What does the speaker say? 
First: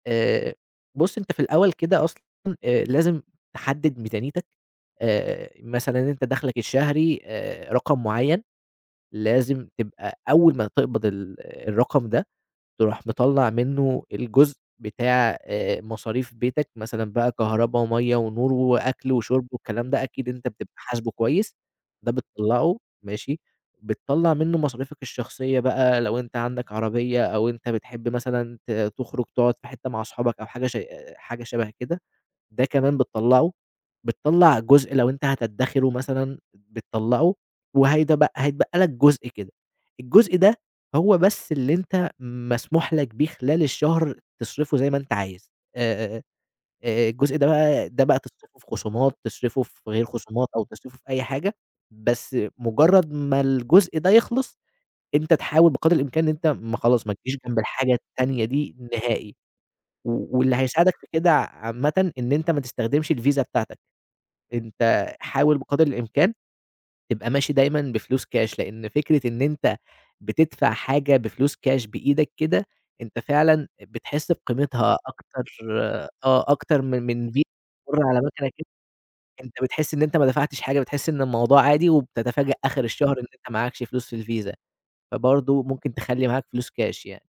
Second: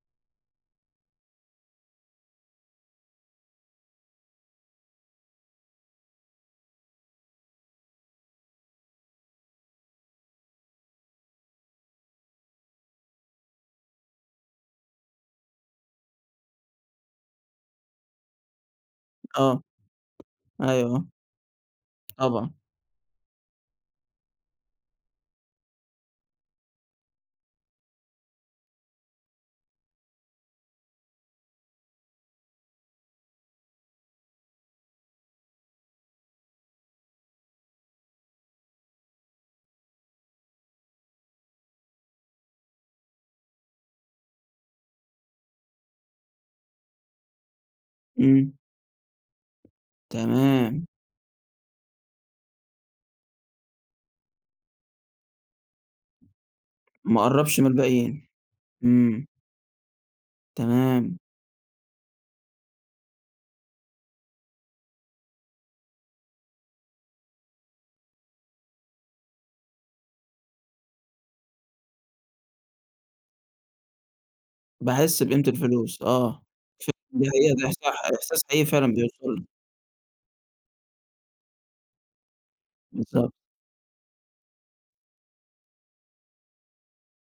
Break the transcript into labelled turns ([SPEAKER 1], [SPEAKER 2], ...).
[SPEAKER 1] آآ بُص أنت في الأول كده أصلًا آآ لازم تحدد ميزانيتك، آآ مثلًا أنت دخلك الشهري، آآ رقم معيّن، لازم تبقى أول ما تقبض ال الرقم ده تروح مطلع منه الجزء بتاع آآ مصاريف بيتك، مثلًا بقى كهربا ومَيّة ونور وأكل وشرب
[SPEAKER 2] آه،
[SPEAKER 1] والكلام ده أكيد أنت بتبقى
[SPEAKER 2] أيوه آه.
[SPEAKER 1] حاسبه كويس، ده
[SPEAKER 2] طبعًا.
[SPEAKER 1] بتطلّعه، ماشي، بتطلّع منه مصاريفك الشخصية بقى لو أنت عندك عربية أو أنت بتحب مثلًا ت تخرج تقعد في حتة مع صحابك أو حاجة ش أ أ حاجة شبه كده، ده كمان بتطلعه، بتطلع جزء لو أنت هتدخره مثلًا بتطلعه وهيتبق هيتبقى لك جزء كده، الجزء ده هو بس اللي أنت مسموح لك بيه خلال الشهر تصرفه زي ما أنت عايز، آآ، آآ الجزء ده بقى ده بقى
[SPEAKER 2] إمم.
[SPEAKER 1] تصرفه في خصومات تصرفه في غير خصومات أو
[SPEAKER 2] تمام.
[SPEAKER 1] تصرفه في أي حاجة، بس مجرد ما الجزء ده يخلص أنت تحاول بقدر الإمكان إن أنت ما خلاص ما
[SPEAKER 2] ما
[SPEAKER 1] تجيش جنب
[SPEAKER 2] قربش من
[SPEAKER 1] الحاجة
[SPEAKER 2] الباقيين،
[SPEAKER 1] التانية دي
[SPEAKER 2] إمم.
[SPEAKER 1] نهائي و واللي هيساعدك في
[SPEAKER 2] تمام.
[SPEAKER 1] كده ع عامةً إن أنت ما تستخدمش الvisa بتاعتك. أنت حاول بقدر الإمكان تبقى ماشي دايمًا بفلوس كاش لأن فكرة إن أنت بتدفع حاجة بفلوس كاش، بإيدك كده، أنت فعلًا بتحس بقيمتها
[SPEAKER 2] باحس
[SPEAKER 1] أكتر
[SPEAKER 2] بقيمة الفلوس، آه،
[SPEAKER 1] آه أكتر من
[SPEAKER 2] ف دي
[SPEAKER 1] من في
[SPEAKER 2] حقيقة ده إحس
[SPEAKER 1] [unintelligible] على
[SPEAKER 2] إحساس
[SPEAKER 1] مكنة
[SPEAKER 2] حقيقي
[SPEAKER 1] كده،
[SPEAKER 2] فعلًا بيوصل لي.
[SPEAKER 1] أنت بتحس إن أنت ما دفعتش حاجة، بتحس إن الموضوع عادي وبتتفاجأ آخر الشهر إن
[SPEAKER 2] بالضبط.
[SPEAKER 1] أنت معاكش فلوس في الvisa، فبرضه ممكن تخلّي معاك فلوس كاش يعني.